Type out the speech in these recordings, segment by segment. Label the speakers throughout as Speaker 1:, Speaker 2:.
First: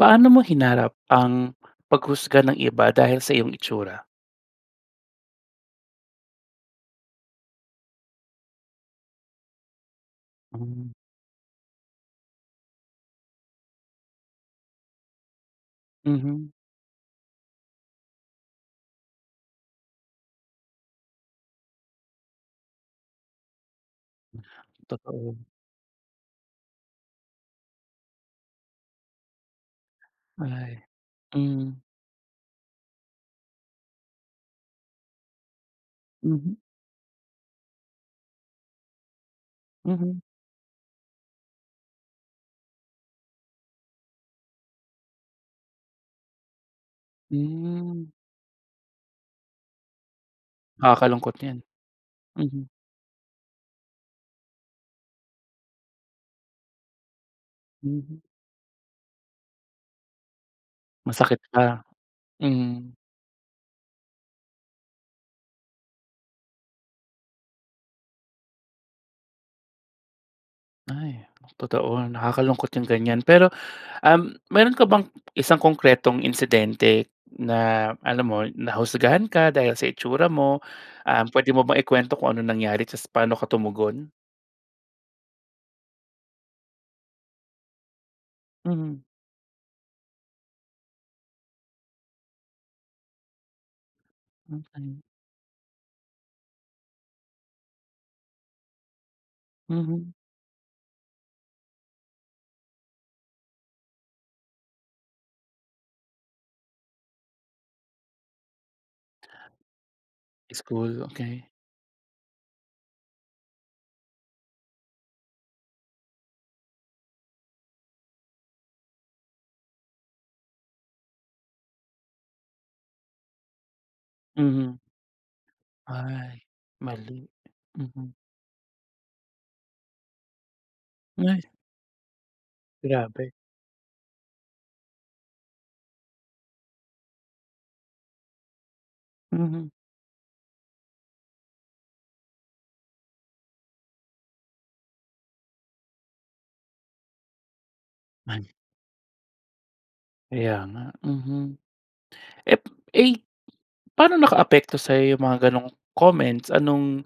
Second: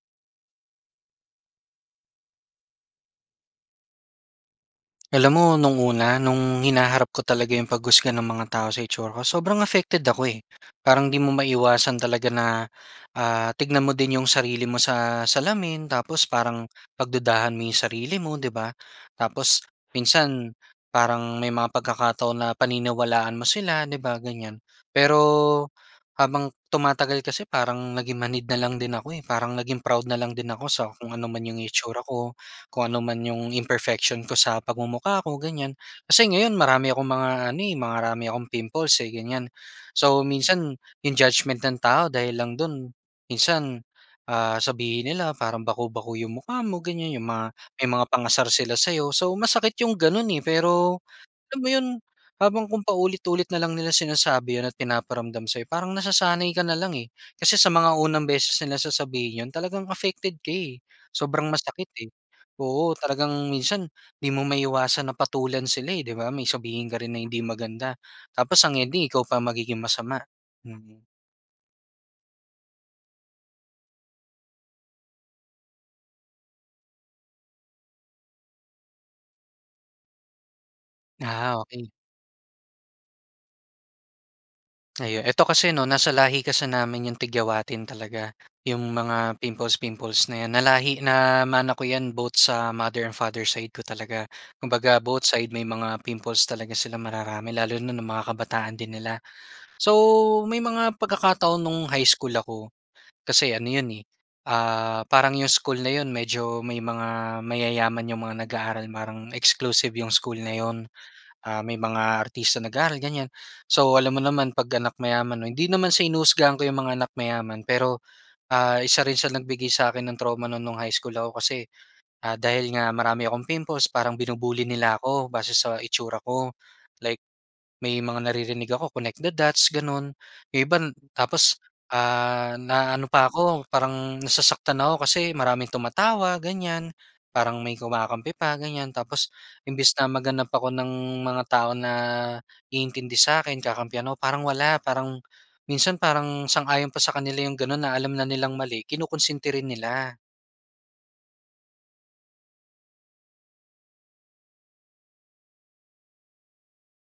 Speaker 1: Paano mo hinarap ang paghusga ng iba dahil sa iyong itsura?
Speaker 2: Alam mo nung una, nung hinaharap ko talaga yung paghusga ng mga tao sa itsura ko, sobrang affected ako eh.
Speaker 1: Mm.
Speaker 2: Parang di mo maiwasan talaga na, ah, tignan mo din yung sarili mo sa salamin tapos
Speaker 1: Mhm.
Speaker 2: parang pagdudahan mo yung sarili mo, 'di ba? Tapos minsan parang may mga pagkakataon na paniniwalaan mo sila, 'di ba? Ganyan.
Speaker 1: Totoo.
Speaker 2: Pero, habang tumatagal kasi parang naging manhid na lang din ako eh, parang naging proud na lang din ako
Speaker 1: Ay,
Speaker 2: sa kung ano man yung
Speaker 1: mm.
Speaker 2: itsura ko, kung ano man yung imperfection ko sa pagmumukha ko, ganyan. Kasi, ngayon
Speaker 1: Mhm.
Speaker 2: marami akong mga ano eh, marami akong pimples eh, ganyan.
Speaker 1: Mhm.
Speaker 2: So, minsan yung judgement ng tao dahil lang do'n minsan, ah, sabihin nila parang baku-baku yung mukha mo, ganyan. Yung mga may mga
Speaker 1: Hmm.
Speaker 2: pang-asar sila sa'yo. So, masakit yung gano'n eh. Pero,
Speaker 1: Nakakalungkot 'yan.
Speaker 2: alam mo 'yon, habang
Speaker 1: Mhm.
Speaker 2: kung paulit-ulit na lang nila sinasabi 'yon at pinaparamdam sa'yo, parang nasasanay ka na lang eh. Kasi sa mga
Speaker 1: Mhm.
Speaker 2: unang beses nila na sasabihin 'yon talagang affected ka eh,
Speaker 1: Masakit
Speaker 2: sobrang
Speaker 1: pa,
Speaker 2: masakit eh.
Speaker 1: mm.
Speaker 2: Oo, talagang minsan hindi mo maiwasan na patulan sila eh, 'di ba? May sabihin ka rin na hindi maganda tapos ang ending ikaw pa magiging masama, mm.
Speaker 1: Ay, totoo. Nakakalungkot yung ganyan. Pero, um, meron ka bang isang konkretong insidente na, alam mo, nahusgahan ka dahil sa itsura mo, um, pwede
Speaker 2: Ah,
Speaker 1: mo bang
Speaker 2: okey.
Speaker 1: ikwento kung anong nangyari tapos paano ka tumugon?
Speaker 2: Ayun, eto kasi 'no, nasa lahi kasi namin yung tigyawatin talaga, yung
Speaker 1: Mhm.
Speaker 2: mga pimples-pimples na 'yan. Nalahi namana ko 'yan both sa mother and father side ko talaga. Kumbaga,
Speaker 1: Mm.
Speaker 2: both side may mga pimples talaga sila mararami lalo na nung mga kabataan din nila. So,
Speaker 1: Mhm.
Speaker 2: may mga pagkakataon no'ng high school ako, kasi ano 'yon eh, ah, parang yung school na 'yon medyo may mga mayayaman yung mga nag-aaral parang exclusive yung school na 'yon.
Speaker 1: School, okey.
Speaker 2: Ah, may mga artista nag-aaral, ganyan. So, alam mo naman 'pag anak mayaman 'no, hindi naman sa hinuhusgahan ko yung mga anak mayaman pero, ah, isa rin sila nagbigay sa akin ng trauma no'n no'ng high school ako kasi, ah, dahil nga marami akong pimples parang binubully
Speaker 1: Mhm.
Speaker 2: nila ako base sa itsura
Speaker 1: Ay,
Speaker 2: ko. Like,
Speaker 1: mali.
Speaker 2: may
Speaker 1: Mhm.
Speaker 2: mga naririnig ako, connect the dots, gano'n. Yung iba
Speaker 1: Ay!
Speaker 2: tapos, ah, naaano pa
Speaker 1: Grabe.
Speaker 2: ako, parang nasasaktan ako kasi maraming tumatawa, ganyan. Parang may kumakampi pa ganyan. Tapos
Speaker 1: Mhm.
Speaker 2: imbes na maghanap ako ng mga tao na iintindi sa'kin, kakampihan ako, parang wala. Parang minsan parang sang-ayon pa sa kanila yung gano'n na alam na
Speaker 1: Mali.
Speaker 2: nilang mali, kinukunsinti rin nila.
Speaker 1: Kaya nga. Mhm. Eh eh, paano nakaapekto sa'yo yung mga gano'ng comments? Anong,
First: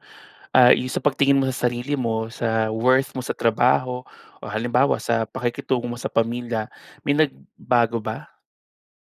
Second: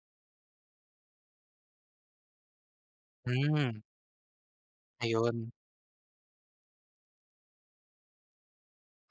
Speaker 1: ah, yung sa pagtingin mo sa sarili mo, sa worth mo sa
Speaker 2: Hmm.
Speaker 1: trabaho, o halimbawa sa
Speaker 2: Ayun.
Speaker 1: pakikitungo mo sa pamilya, may nagbago ba?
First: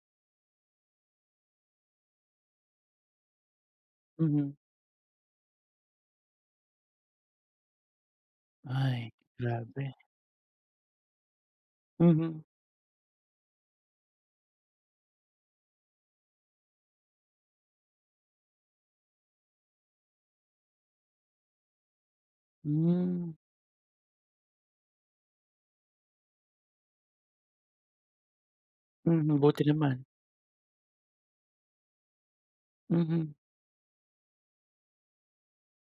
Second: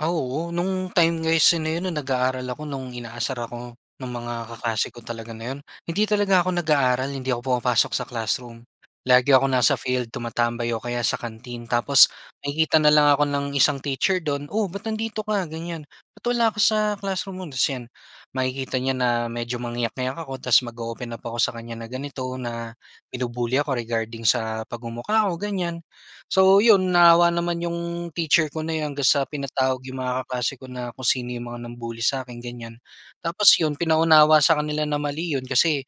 Speaker 2: Ah, oo. No'ng time kasi na 'yon nag-aaral ako. No'ng inaasar ako ng mga
Speaker 1: Mhm.
Speaker 2: kaklase ko talaga na 'yon, hindi talaga ako nag-aaral, hindi ako pumapasok sa classroom.
Speaker 1: Ay,
Speaker 2: Lagi akong nasa
Speaker 1: grabe.
Speaker 2: field tumatambay o kaya sa canteen. Tapos
Speaker 1: Mhm.
Speaker 2: nakikita na lang ako ng isang teacher do'n, "Oh, ba't nandito ka ganyan, ba't wala ka sa classroom mo?" Tas 'yan makikita niya na medyo mangiyak-iyak ako, ta's mag-o-open up ako sa kanya na ganito, na
Speaker 1: Hmm.
Speaker 2: binubully ako regarding sa pagmumukha ko, ganyan. So 'yon, naawa naman 'yong teacher ko na yun hanggang sa
Speaker 1: Mhm, buti
Speaker 2: pinatawag yung
Speaker 1: naman.
Speaker 2: mga kaklase ko na kung sino 'yong mga nang-bully sa akin, ganyan.
Speaker 1: Mhm.
Speaker 2: Tapos 'yon, pinaunawa sa kanila na mali 'yon kasi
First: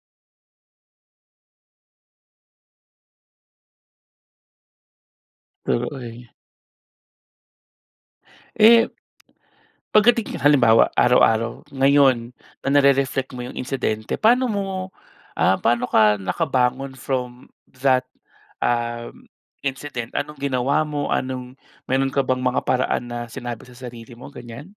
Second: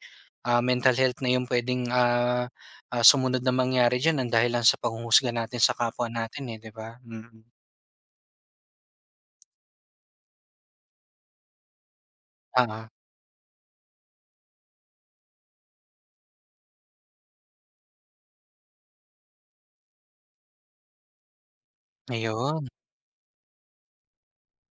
Speaker 2: ah, mental health na yung puwedeng ah ah, sumunod na mangyari diyan nang dahil lang sa panghuhusga natin sa
Speaker 1: True,
Speaker 2: kapwa
Speaker 1: uy.
Speaker 2: natin eh, 'di ba? Mm.
Speaker 1: Eh, pagdating halimbawa, araw-araw ngayon na
Speaker 2: Oo.
Speaker 1: nare-reflect mo yung insidente paano mo, ah, paano ka nakabangon from that uhm, incident. Anong ginawa mo, anong meron ka bang mga
Speaker 2: Ayun.
Speaker 1: paraan na sinabi sa sarili mo, ganyan?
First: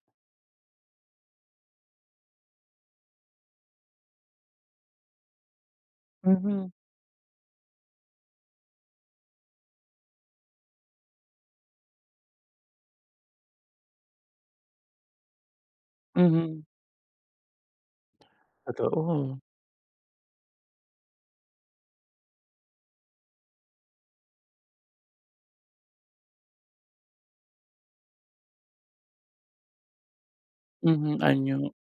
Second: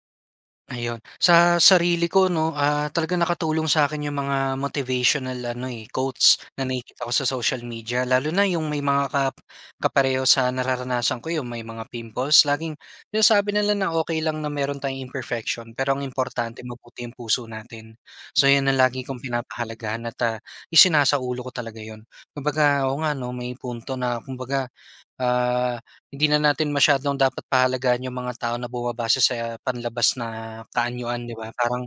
Speaker 2: Ayun sa sarili ko 'no, ah, talagang nakatulong sa akin yung mga motivational ano eh, quotes na
Speaker 1: Mhm.
Speaker 2: nakikita ko sa social media. Lalo na yung may mga kap kapareho sa nararanasan ko- yung may mga pimples. Laging sinasabi nila na, "Okey lang na meron tayong imperfection, pero ang importante
Speaker 1: Mm.
Speaker 2: mabuti ang puso natin." So, yun ang lagi kong
Speaker 1: Totoo.
Speaker 2: pinapahalagahan, at ah, isinasaulo ko talaga yun. Kumbaga, oo nga 'no, may punto na kumbaga, ah, hindi na natin masyadong dapat pahalagahan yung mga tao na bumabase sa panlabas na
Speaker 1: Mm,
Speaker 2: kaanyuan, 'di ba?
Speaker 1: anyo.
Speaker 2: Parang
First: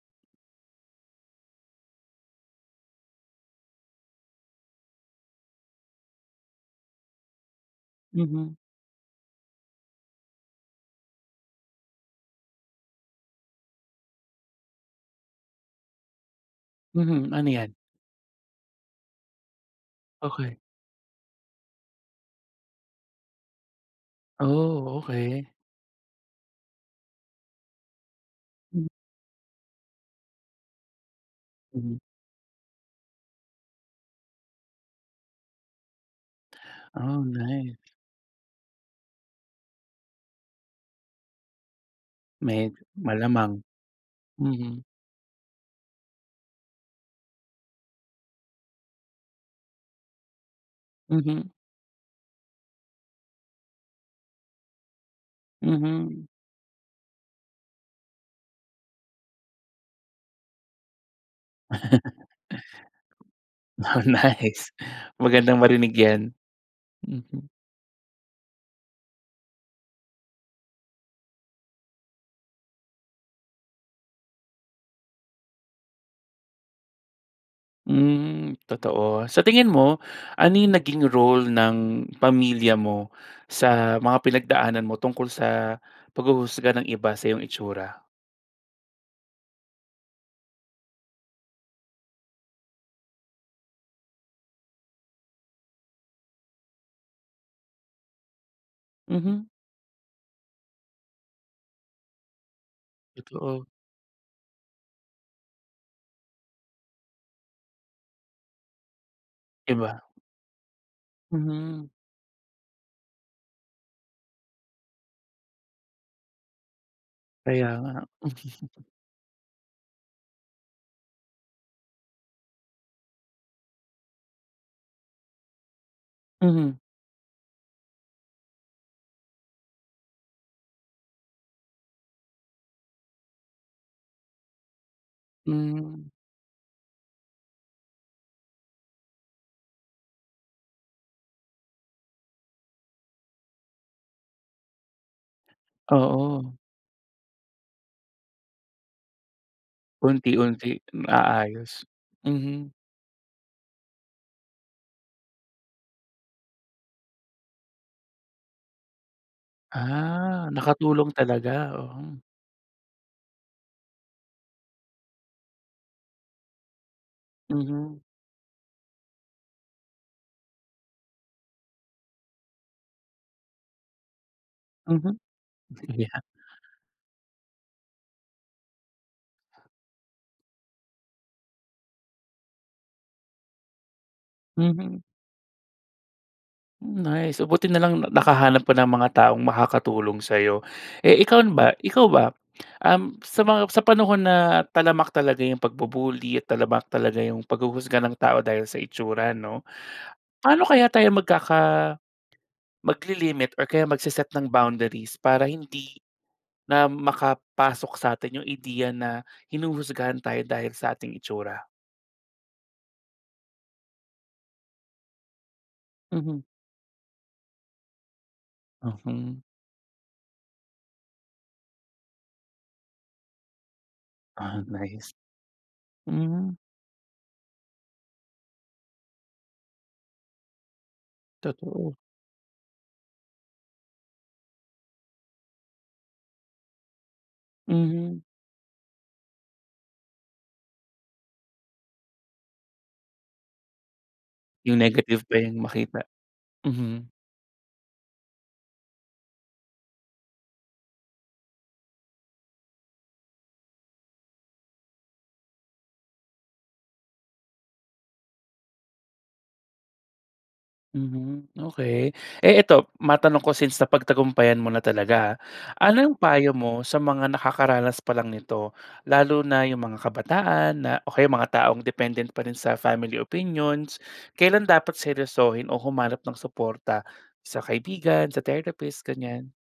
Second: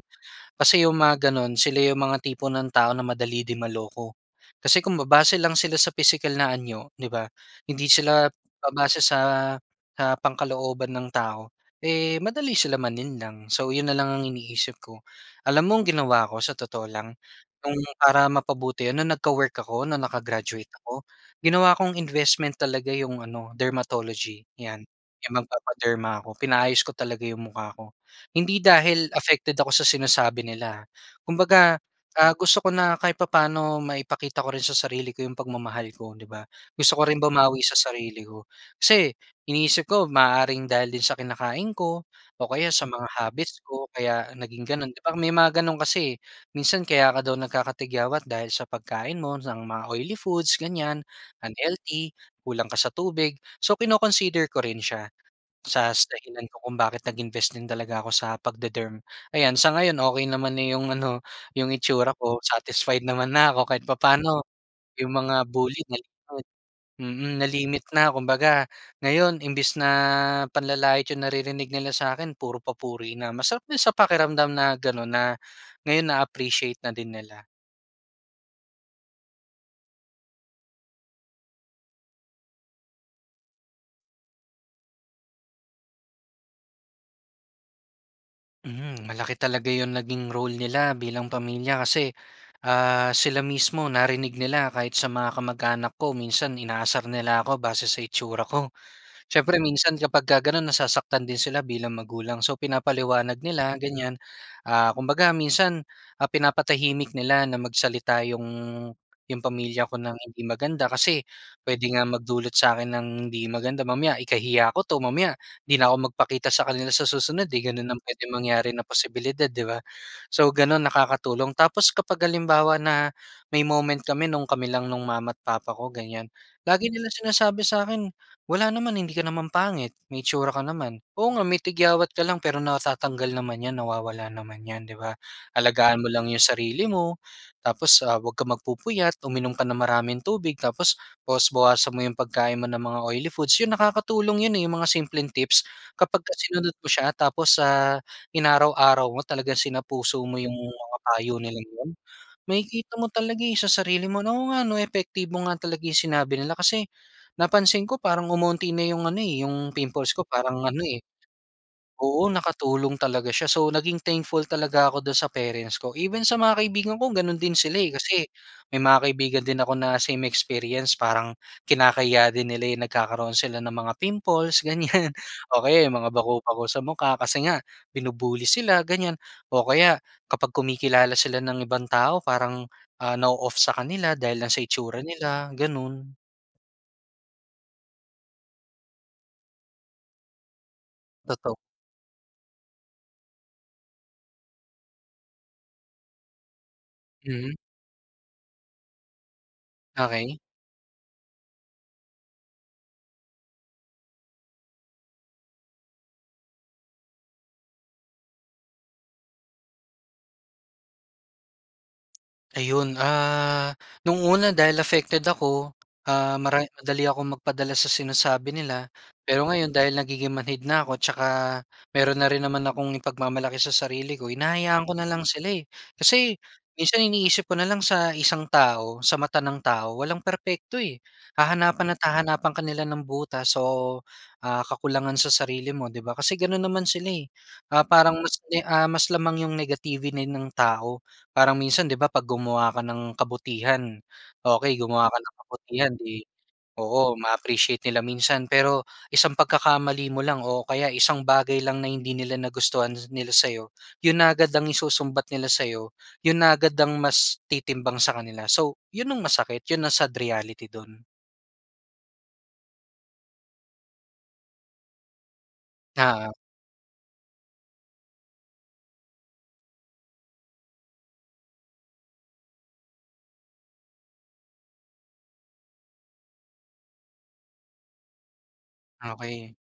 Speaker 2: kasi, yung mga ganun sila yung mga tipo ng tao na madali ding maloko. Kasi, kung babase lang sila sa pisikal na anyo, 'di ba, hindi sila
Speaker 1: Mm.
Speaker 2: babase sa, ah, pangkalooban ng tao, eh, madali silang malinlang. So yun na lang ang iniisip ko. Alam mo ang ginawa ko, sa totoo lang
Speaker 1: Mhm, ano yan?
Speaker 2: nung para mapabuti, yun nung nagka-work ako, nung
Speaker 1: Okey.
Speaker 2: naka-graduate ako. Ginawa kong investment talaga yung ano dermatology, yan,
Speaker 1: Oh,
Speaker 2: yung
Speaker 1: okey.
Speaker 2: magpapaderma ako. Pinaayos ko talaga yung mukha ko. Hindi
Speaker 1: Hmm.
Speaker 2: dahil affected ako sa sinasabi nila ah. Kumbaga,
Speaker 1: Hmm.
Speaker 2: ah, gusto ko na kahit papaano maipakita ko rin sa sarili ko yung pagmamahal ko, 'di ba? Gusto ko rin
Speaker 1: Oh,
Speaker 2: bumawi
Speaker 1: nice!
Speaker 2: sa sarili ko. Si, iniisip ko maaaring dahil din sa kinakain ko, o kaya
Speaker 1: May
Speaker 2: sa mga habits
Speaker 1: malamang.
Speaker 2: ko kaya naging
Speaker 1: Mm.
Speaker 2: ganun, 'di ba, may mga ganun kasi eh. Minsan kaya ka daw nagkakatigawat dahil sa pagkain mo ng mga oily foods, ganyan,
Speaker 1: Mhm.
Speaker 2: unhealthy. Kulang ka sa tubig. So, kino-consider ko rin siya sa
Speaker 1: Mhm.
Speaker 2: dahilan ko kung bakit nag-invest din talaga ako sa pagde-derm. Ayan, sa ngayon okey naman na yung ano yung itsura ko. Satisfied naman na ako kahit
Speaker 1: Oh
Speaker 2: papaano
Speaker 1: nice!
Speaker 2: yung mga
Speaker 1: Magandang
Speaker 2: bully
Speaker 1: marinig
Speaker 2: na
Speaker 1: yan.
Speaker 2: limit, mm,
Speaker 1: Mm.
Speaker 2: na-limit na. Kumbaga, ngayon imbis na panlalait yung naririnig nila sa akin, puro papuri na. Masarap din sa pakiramdam na ganun na, ngayon na-appreciate na din nila.
Speaker 1: Hmm, totoo. Sa tingin mo ano yung naging role ng pamilya mo sa mga pinagdaanan mo tungkol sa paghuhusga ng iba sa iyong itsura?
Speaker 2: Mhm, malaki talaga 'yong naging role nila bilang pamilya kasi ah sila mismo narinig nila kahit sa mga kamag-anak ko minsan inaasar nila ako base sa itsura ko.
Speaker 1: Mhm.
Speaker 2: Siyempre minsan kapag ka gano'n nasasaktan din sila bilang magulang so pinapaliwanag
Speaker 1: Totoo.
Speaker 2: nila ganyan ah, kumbaga minsan ah pinapatahimik nila na magsalita yung, yung pamilya ko
Speaker 1: Iba.
Speaker 2: ng hindi maganda kasi pwede
Speaker 1: Mhm.
Speaker 2: nga magdulot sa akin ng hindi maganda mamaya ikahiya ko 'to mamaya, 'di na ako magpakita sa kanila sa susunod eh
Speaker 1: Kaya
Speaker 2: gano'n
Speaker 1: nga.
Speaker 2: ang puwedeng mangyari na posibilidad 'di ba. So gano'n nakakatulong tapos kapag halimbawa na may moment kami no'ng kami lang no'ng mama't papa ko ganyan,
Speaker 1: Mhm.
Speaker 2: lagi nila sinasabi sa akin, "Wala naman, hindi ka naman pangit may itsura ka naman, oo nga may tigawat ka lang pero natatanggal naman 'yan nawawala naman 'yan 'di ba. Alagaan mo
Speaker 1: Hmm.
Speaker 2: lang 'yong sarili mo tapos ah, 'wag ka magpupuyat uminom ka ng maraming tubig tapos bawas-bawasan mo 'yong pagkain mo ng mga oily foods. 'Yon nakakatulong 'yon eh 'yong mga simpleng tips kapag ka
Speaker 1: Oo.
Speaker 2: sinunod mo siya. Tapos sa inaraw-araw mo talagang sina puso mo 'yong
Speaker 1: Unti-unti,
Speaker 2: mga payo nila
Speaker 1: maaayos
Speaker 2: 'yon
Speaker 1: mhm.
Speaker 2: makikita mo talaga eh sa sarili mo oo nga epektibo nga talaga 'yong sinabi nila kasi napansin ko parang umunti na 'yong ano 'yong pimples ko
Speaker 1: Ah,
Speaker 2: parang ano eh.
Speaker 1: nakatulong talaga oo.
Speaker 2: Oo nakatulong talaga siya so naging thankful talaga ako do'n sa parents ko, even sa mga kaibigan ko gano'n din sila eh.
Speaker 1: Mhm.
Speaker 2: Kasi may mga kaibigan din ako na parang kinakahiya din nila nagkakaroon sila ng mga pimples ganyan
Speaker 1: Mhm
Speaker 2: o kaya mga
Speaker 1: yeah.
Speaker 2: bakobako sa mukha kasi nga binu-bully sila ganyan o kaya kapag kumikilala sila ng ibang tao parang ah na-o-off sa kanila dahil lang sa itsura
Speaker 1: Mhm.
Speaker 2: nila gano'n.
Speaker 1: Hmm, nice! Oh, buti na lang na nakahanap ka ng mga taong makakatulong sa'yo. Eh, ikaw na
Speaker 2: Toto
Speaker 1: ba ikaw ba, um, sa mga sa panahon na talamak talaga 'yong pagbubully at talamak talaga 'yong
Speaker 2: Mhm.
Speaker 1: paghuhusga ng tao dahil sa itsura, 'no?
Speaker 2: Okey.
Speaker 1: Pa'no kaya tayo magkaka maglilimit or kaya magseset ng boundaries para hindi na makapasok sa'tin 'yong ideya na hinuhusgahan tayo dahil sa ating itsura?
Speaker 2: Ayun. Ah, no'ng una dahil affected ako, ah,
Speaker 1: Mhm.
Speaker 2: mara madali akong magpadala sa sinasabi nila.
Speaker 1: Mhm.
Speaker 2: Pero ngayon dahil nagiging manhid na ako at tsaka mayroon na rin naman akong ipagmamalaki sa sarili ko.
Speaker 1: Ah,
Speaker 2: Hinahayaan ko na
Speaker 1: nice.
Speaker 2: lang sila, eh. Kasi,
Speaker 1: Hmm.
Speaker 2: minsan iniisip ko na lang sa isang tao, sa mata ng tao, walang perpekto, eh, hahanapan
Speaker 1: Totoo.
Speaker 2: at hahanapan ka nila ng butas o, ah, kakulangan sa sarili mo, 'di ba? Kasi, gano'n naman sila, eh, ah, parang
Speaker 1: Mhm.
Speaker 2: mas may ah, mas lamang 'yong negativity ng tao. Parang minsan 'di ba, 'pag gumawa ka ng kabutihan, okey
Speaker 1: 'Yong
Speaker 2: gumawa ka
Speaker 1: negative
Speaker 2: ng
Speaker 1: pa 'yong
Speaker 2: kabutihan
Speaker 1: makita.
Speaker 2: 'di,
Speaker 1: Mhm.
Speaker 2: oo ma-appreciate nila minsan. Pero isang pagkakamali mo lang o kaya isang bagay lang na hindi nila nagustuhan nila sa'yo, 'yon na agad ang isusumbat nila sa'yo, 'yon na agad ang mas titimbang sa kanila. So, 'yon ang masakit, 'yon ang sad reality do'n.
Speaker 1: Mhm, okey. Eh, ito matanong ko since napagtagumpayan mo na talaga. Anong
Speaker 2: Oo.
Speaker 1: payo mo sa mga nakakaranas pa lang nito? Lalo na 'yong mga kabataan na o kaya mga taong dependent pa rin sa family opinions. Kailan dapat seryosohin o humanap ng suporta sa kaibigan, sa therapist, ganyan?
Speaker 2: Okey.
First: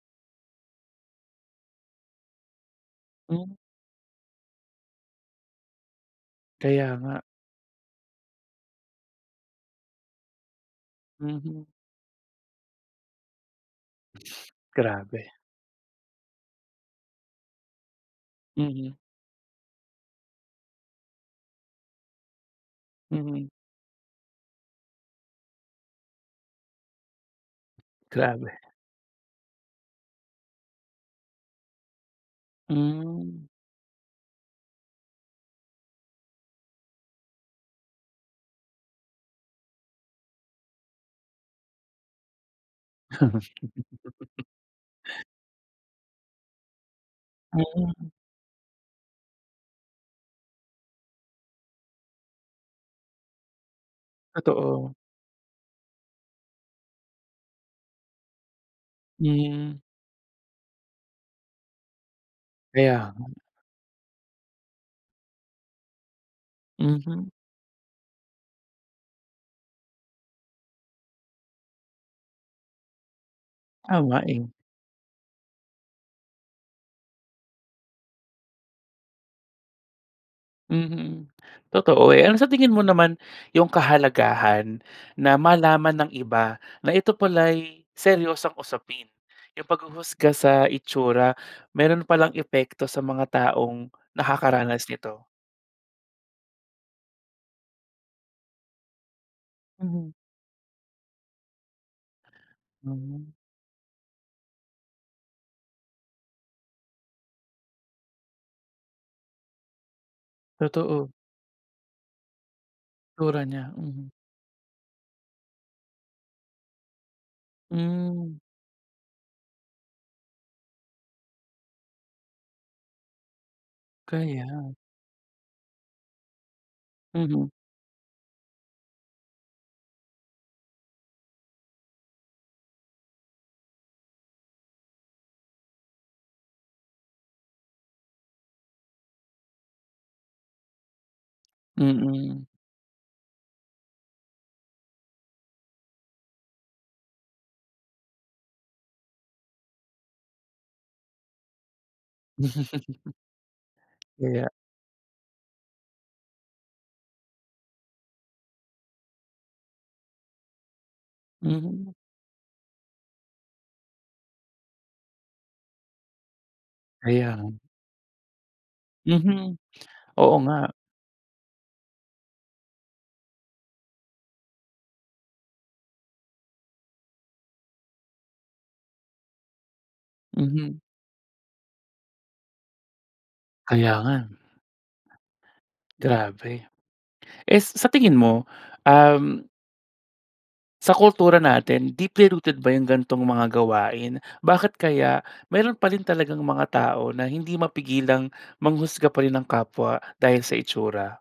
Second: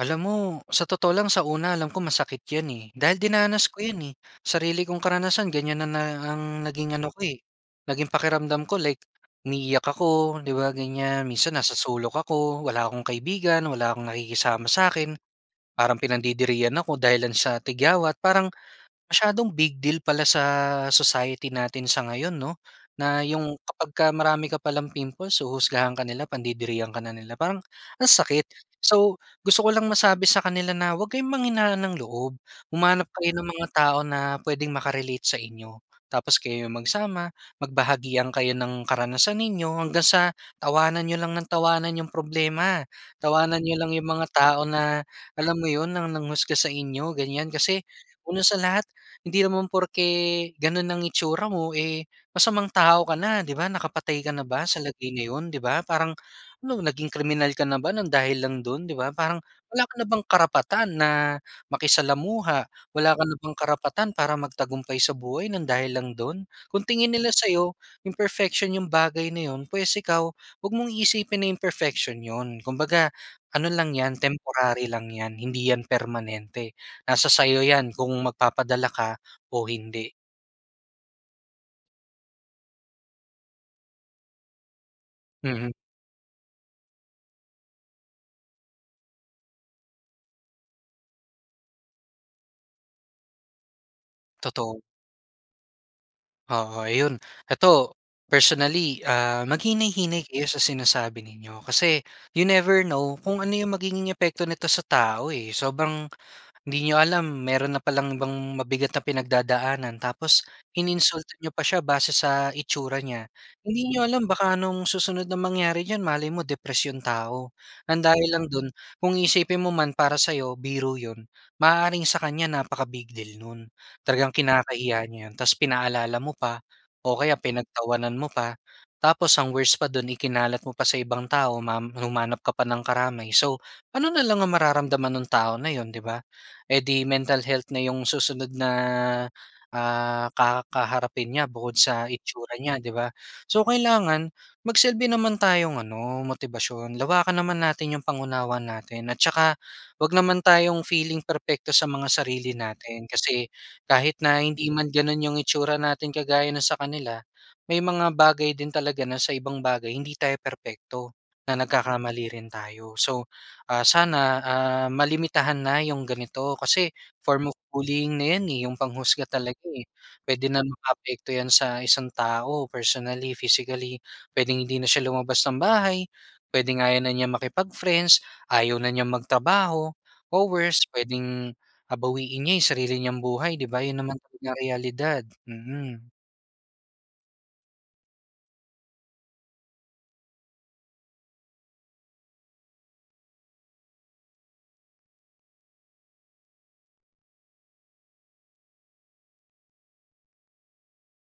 Speaker 2: Alam mo, sa totoo lang, sa una alam kong masakit 'yan, eh. Dahil
Speaker 1: Hmm.
Speaker 2: dinanas ko 'yan, eh. Sarili kong karanasan ganyan na na ang naging
Speaker 1: Kaya
Speaker 2: ano
Speaker 1: nga.
Speaker 2: ko, eh, naging pakiramdam ko, like umiiyak ako, 'di ba, ganyan? Minsan,
Speaker 1: Mhm.
Speaker 2: nasa sulok ako, wala akong kaibigan, wala akong nakikisama sa'kin.
Speaker 1: Grabe.
Speaker 2: Parang pinandidirihan ako dahil lang sa tigyawat, parang
Speaker 1: Mhm.
Speaker 2: masyadong big deal pala sa society natin sa ngayon, 'no? Na
Speaker 1: Mm.
Speaker 2: 'yong kapag ka marami ka palang pimples huhusgahan ka nila, pandidirihan ka na nila. Parang ang sakit.
Speaker 1: Grabe.
Speaker 2: So, gusto ko lang masabi sa kanila na huwag kayong panghinaan ng loob. Humanap kayo
Speaker 1: Hmm.
Speaker 2: ng mga tao na puwedeng maka-relate sa inyo, tapos kayo magsama, magbahagian kayo ng karanasan ninyo hanggang sa, tawanan nyo lang ng tawanan 'yong problema. Tawanan niyo lang 'yong mga tao na alam mo 'yon nang nanghusga sa inyo, ganyan. Kasi,
Speaker 1: Hmm.
Speaker 2: una sa lahat, hindi naman porke gano'n ang itsura mo, eh, masamang tao ka na, 'di ba? Nakapatay ka na ba sa
Speaker 1: Totoo.
Speaker 2: lagay na 'yon, 'di ba? Parang, no'ng naging kriminal ka na ba ng dahil lang don 'di ba? Parang
Speaker 1: Hmm.
Speaker 2: wala ka na bang karapatan na makisalamuha, wala
Speaker 1: Kaya
Speaker 2: ka
Speaker 1: nga.
Speaker 2: na bang karapatan para magtagumpay sa buhay ng dahil lang don? Kung tingin nila
Speaker 1: Mhm.
Speaker 2: sa'yo imperfection 'yong bagay na 'yon, pwes, ikaw huwag mong iisipin na imperfection 'yon. Kumbaga ano lang
Speaker 1: Oo
Speaker 2: 'yan,
Speaker 1: nga, eh.
Speaker 2: temporary lang 'yan, hindi 'yan permanente. Nasa sa 'yo 'yan kung magpapadala ka o hindi.
Speaker 1: Mhm. Totoo, eh, ano sa tingin mo naman 'yong kahalagahan, na
Speaker 2: Mhm.
Speaker 1: malaman ng iba na ito pala'y seryosong usapin? 'Yong paghuhusga sa itsura, mayroon pa lang epekto sa mga taong
Speaker 2: Totoo.
Speaker 1: nakakaranas nito.
Speaker 2: Oo 'yon. Ito, personally, ah,
Speaker 1: Mhm.
Speaker 2: maghinay-hinay kayo sa sinasabi ninyo kasi you never know
Speaker 1: Hmm.
Speaker 2: kung ano 'yong magiging epekto nito sa tao, eh. Sobrang hindi niyo alam mayroon na pa lang ibang mabigat na pinagdadaanan, tapos
Speaker 1: Totoo.
Speaker 2: ininsulto niyo pa siya, base sa itsura niya.
Speaker 1: Itsura niya.
Speaker 2: Hindi niyo
Speaker 1: Mhm.
Speaker 2: alam, baka anong susunod na mangyari diyan, malay mo depress 'yong tao. Ng dahil
Speaker 1: Hmm.
Speaker 2: lang do'n, kung isipin mo man para sa 'yo, biro 'yon, maaaring sa kanya napaka-big deal no'n. Talagang
Speaker 1: Kaya.
Speaker 2: kinakahiya niya 'yon. Tapos pinaalala mo pa o kaya
Speaker 1: Mhm.
Speaker 2: pinagtawanan mo pa. Tapos ang worst pa do'n, ikinalat mo pa sa ibang tao ma humanap ka pa ng karamay. So, ano na lang ang mararamdaman no'ng tao na 'yon, 'di ba? Eh di, mental health na 'yong susunod na, ah, kakaharapin niya bukod sa
Speaker 1: Mm.
Speaker 2: itsura niya, 'di ba? So, kailangan magsilbi naman tayong ano motibasyon. Lawakan naman natin 'yong pang-unawa natin at saka huwag naman tayong feeling perpekto sa mga sarili natin. Kasi kahit na
Speaker 1: Kaya.
Speaker 2: hindi man gano'n 'yong itsura natin kagaya no'ng sa kanila. May mga bagay din talaga na sa ibang bagay hindi tayo perpekto. Na
Speaker 1: Mhm.
Speaker 2: nagkakamali rin tayo. So, ah, sana, ah, malimitahan na 'yong ganito kasi form of
Speaker 1: Ayan.
Speaker 2: bullying na 'yan, eh. 'Yong panghusga
Speaker 1: Mhm.
Speaker 2: talaga, eh.
Speaker 1: Oo,
Speaker 2: Puwede nang
Speaker 1: nga.
Speaker 2: makaapekto 'yan sa isang tao personally, physically. Puwedeng hindi na siya lumabas ng bahay. Puwedeng ayaw na niyang makipag-friends, ayaw na niyang magtrabaho o
Speaker 1: Mhm.
Speaker 2: worst puwedeng, ah, bawiin niya 'yong sarili niyang buhay, 'di ba?
Speaker 1: Kaya
Speaker 2: 'Yon
Speaker 1: nga.
Speaker 2: naman talaga ang realidad. Mm.
Speaker 1: Grabe. Eh s sa tingin mo, um Sa kultura natin, deeply rooted ba yung ganitong mga gawain? Bakit kaya, mayroon pa rin talagang mga tao na hindi mapigilang manghusga pa rin ng kapwa, dahil sa itsura?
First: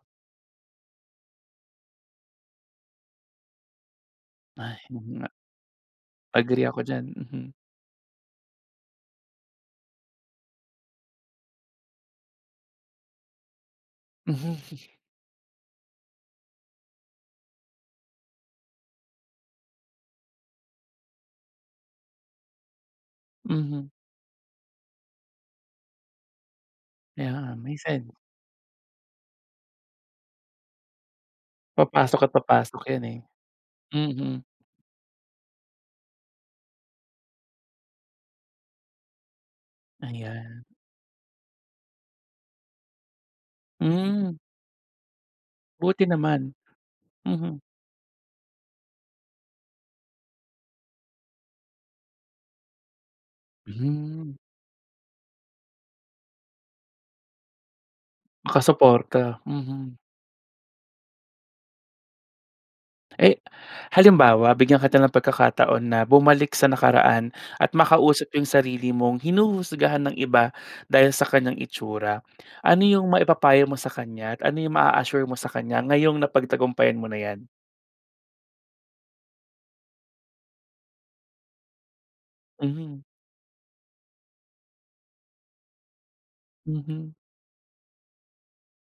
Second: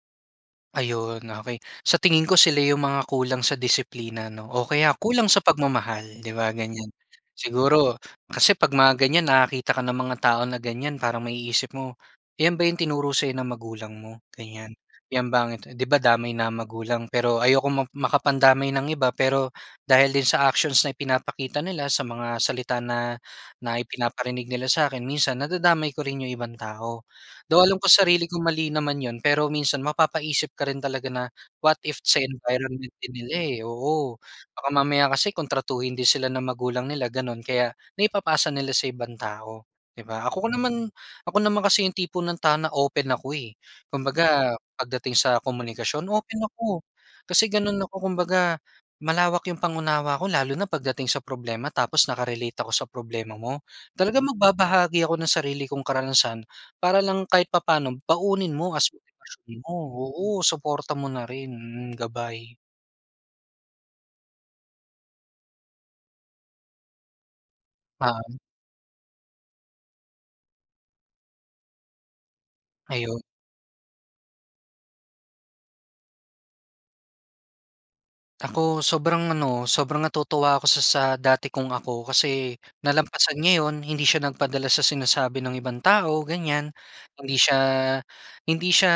Speaker 2: Ayun, okey. Sa tingin ko, sila yung mga kulang sa disiplina 'no. O kaya,
Speaker 1: Pahinga.
Speaker 2: kulang sa pagmamahal, 'di ba
Speaker 1: Agree ako
Speaker 2: ganyan?
Speaker 1: diyan, mhm.
Speaker 2: Siguro kasi, 'pag mga ganyan nakakita ka ng mga tao na ganyan parang maiisip mo, "Yan ba yung tinuro sa'yo ng magulang mo?"ganyan,
Speaker 1: Mhm.
Speaker 2: "Yan ba?" Di ba damay na magulang. Pero, ayokong ma makapandamay ng iba. Pero, dahil din sa actions na pinapakita nila, sa mga salita na na
Speaker 1: Mhm.
Speaker 2: ipinaparinig nila sa akin, minsan nadadamay ko rin yung ibang tao.
Speaker 1: Yeah,
Speaker 2: Though,
Speaker 1: may
Speaker 2: alam ko
Speaker 1: sense.
Speaker 2: sarili ko mali naman yun. Pero minsan, mapapaisip ka rin talaga na, "What if sa
Speaker 1: Papasok at papasok
Speaker 2: environment
Speaker 1: yan
Speaker 2: din
Speaker 1: eh.
Speaker 2: nila, eh. Oo,
Speaker 1: Mm.
Speaker 2: baka mamaya kasi kung tratuhin din sila ng magulang nila gano'n, kaya naipapasa nila sa ibang tao, 'di ba? Ako
Speaker 1: Ayan.
Speaker 2: naman ako naman kasi yung tipo ng tao na open ako, eh.
Speaker 1: Hmm.
Speaker 2: Kumbaga, pagdating sa
Speaker 1: Buti
Speaker 2: komunikasyon, open
Speaker 1: naman.
Speaker 2: ako. Kasi,
Speaker 1: Mhm
Speaker 2: gano'n ako, kumbaga, malawak yung pang-unawa ko, lalo na pagdating sa problema tapos naka-relate ako sa problema mo. Talagang
Speaker 1: Hmm.
Speaker 2: magbabahagi ako ng sarili kong karanasan, para lang kahit papano baunin mo as
Speaker 1: Makasuporta,
Speaker 2: motibasyon mo,
Speaker 1: mhm.
Speaker 2: oo, suporta mo na rin. Mm, gabay.
Speaker 1: Eh, halimbawa, bigyan kita ng pagkakataon na bumalik sa nakaraan at
Speaker 2: Ah,
Speaker 1: makausap
Speaker 2: um.
Speaker 1: yung sarili mong hinuhusgahan ng iba dahil sa kanyang itsura, ano yung
Speaker 2: Ayun.
Speaker 1: maipapayo mo sa kanya at ano yung maa-assure mo sa kanya ngayong napagtagumpayan mo na 'yan?
Speaker 2: Ako, sobrang ano, sobrang natutuwa ako sa sa dati kong ako. Kasi
Speaker 1: Mhm.
Speaker 2: nalampasan niya 'yon. Hindi siya nagpadala sa sinasabi ng ibang tao, ganyan.
Speaker 1: Mhm.
Speaker 2: Hindi siya hindi siya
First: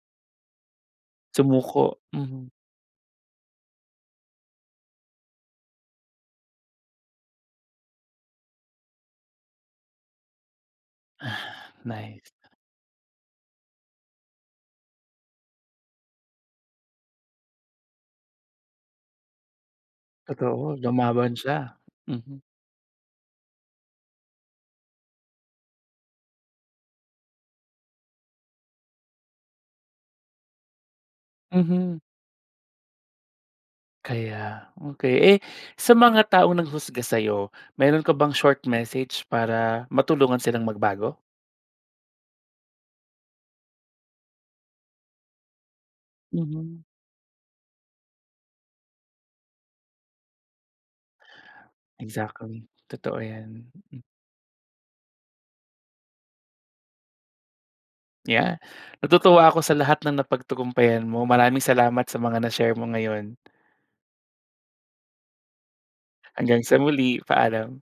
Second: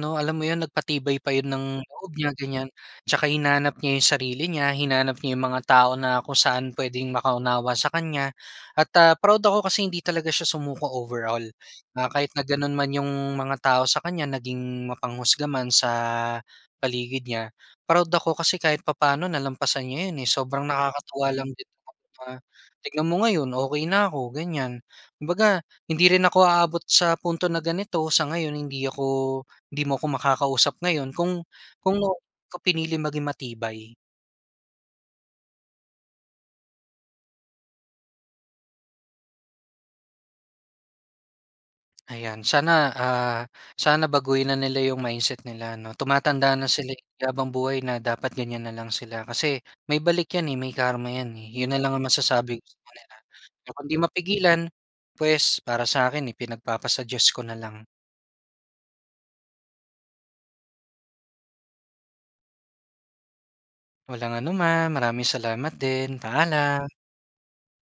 Speaker 2: ano, alam mo 'yon, nagpatibay pa 'yon ng
Speaker 1: Sumuko.
Speaker 2: loob niya,
Speaker 1: Mhm.
Speaker 2: ganyan. Tsaka hinanap niya yung sarili niya, hinanap niya yung mga tao na kung saan puwedeng makaunawa sa kanya, at, ah, proud ako kasi hindi talaga siya sumuko
Speaker 1: Ah.
Speaker 2: overall, na
Speaker 1: Nice.
Speaker 2: kahit na gano'n man yung mga tao sa kanya, naging mapanghusga man sa paligid niya, proud ako kasi kahit papaano nalampasan niya 'yon eh, sobrang
Speaker 1: Totoo,
Speaker 2: nakakatuwa
Speaker 1: lumaban
Speaker 2: lang din.
Speaker 1: siya. Mhm.
Speaker 2: [unintelligible] Tignan mo ngayon, okey na ako, ganyan. Kumbaga, hindi rin ako aabot sa punto na ganito sa ngayon, hindi ako hindi mo ako makakausap ngayon kung
Speaker 1: Mhm.
Speaker 2: kung [unintelligible] ko pinili maging matibay.
Speaker 1: Kaya. Okey. Eh, sa mga taong nanghusga sa'yo, meron ka bang short message para matulungan silang magbago?
Speaker 2: Ayan. Sana, ah, sana baguhin na nila yung mindset nila 'no, tumatanda na
Speaker 1: Mhm.
Speaker 2: sila eh. Di habang buhay na dapat ganyan na lang sila kasi may balik yan eh, may karma yan eh, 'yon na lang ang masasabi ko
Speaker 1: Exactly,
Speaker 2: sa kanila.
Speaker 1: totoo yan.
Speaker 2: Kapag 'di
Speaker 1: Hmm.
Speaker 2: mapigilan, puwes, para sa akin eh, ipinagpapasa-Diyos ko nalang.
Speaker 1: Ya natutuwa ako sa lahat ng napagtagumpayan mo. Maraming salamat sa mga na-share mo ngayon.
Speaker 2: Walang anuman. Maraming salamat din.
Speaker 1: Hanggang sa
Speaker 2: Paalam.
Speaker 1: muli. Paalam.